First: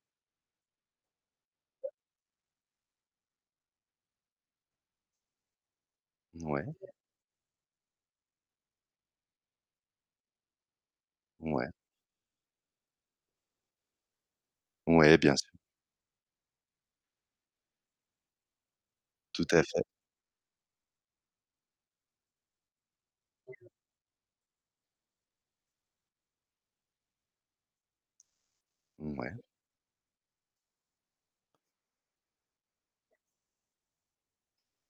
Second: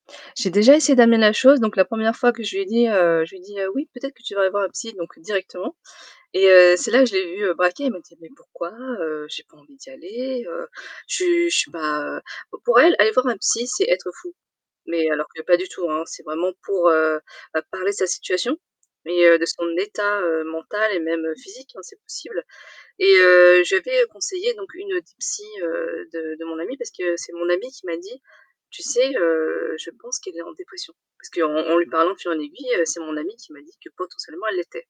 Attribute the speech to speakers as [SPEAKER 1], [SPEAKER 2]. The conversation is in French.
[SPEAKER 1] J'ai déjà essayé d'amener la chose, donc la 1re fois que je lui ai dit, heu, je lui dit: «Oui, peut-être que tu devrais voir un psy». Donc directement et
[SPEAKER 2] Ouais.
[SPEAKER 1] heu, c'est là je l'ai vu braquer, il m'a dit: «Mais pourquoi? Heu, j'ai pas envie d'y aller, heu, je je
[SPEAKER 2] Ouais.
[SPEAKER 1] suis pas, heu» p pour elle, aller voir un psy c'est être fou. Mais
[SPEAKER 2] Ouais,
[SPEAKER 1] alors
[SPEAKER 2] bien
[SPEAKER 1] que
[SPEAKER 2] sûr.
[SPEAKER 1] pas du tout, hein, c'est vraiment pour, heu, bah, parler de sa situation, mais heu,
[SPEAKER 2] Tout
[SPEAKER 1] de
[SPEAKER 2] à
[SPEAKER 1] son
[SPEAKER 2] fait.
[SPEAKER 1] état, heu, mental et même physique, hein, c'est possible et heu, je lui avais conseillé donc une des psys, heu, de de mon amie, parce que c'est mon amie qui m'a dit: «Tu sais,
[SPEAKER 2] Ouais.
[SPEAKER 1] heu, je pense qu'elle est en dépression». Parce qu'en en lui parlant de fil et en aiguille, c'est mon amie qui m'a dit que potentiellement, elle l'était.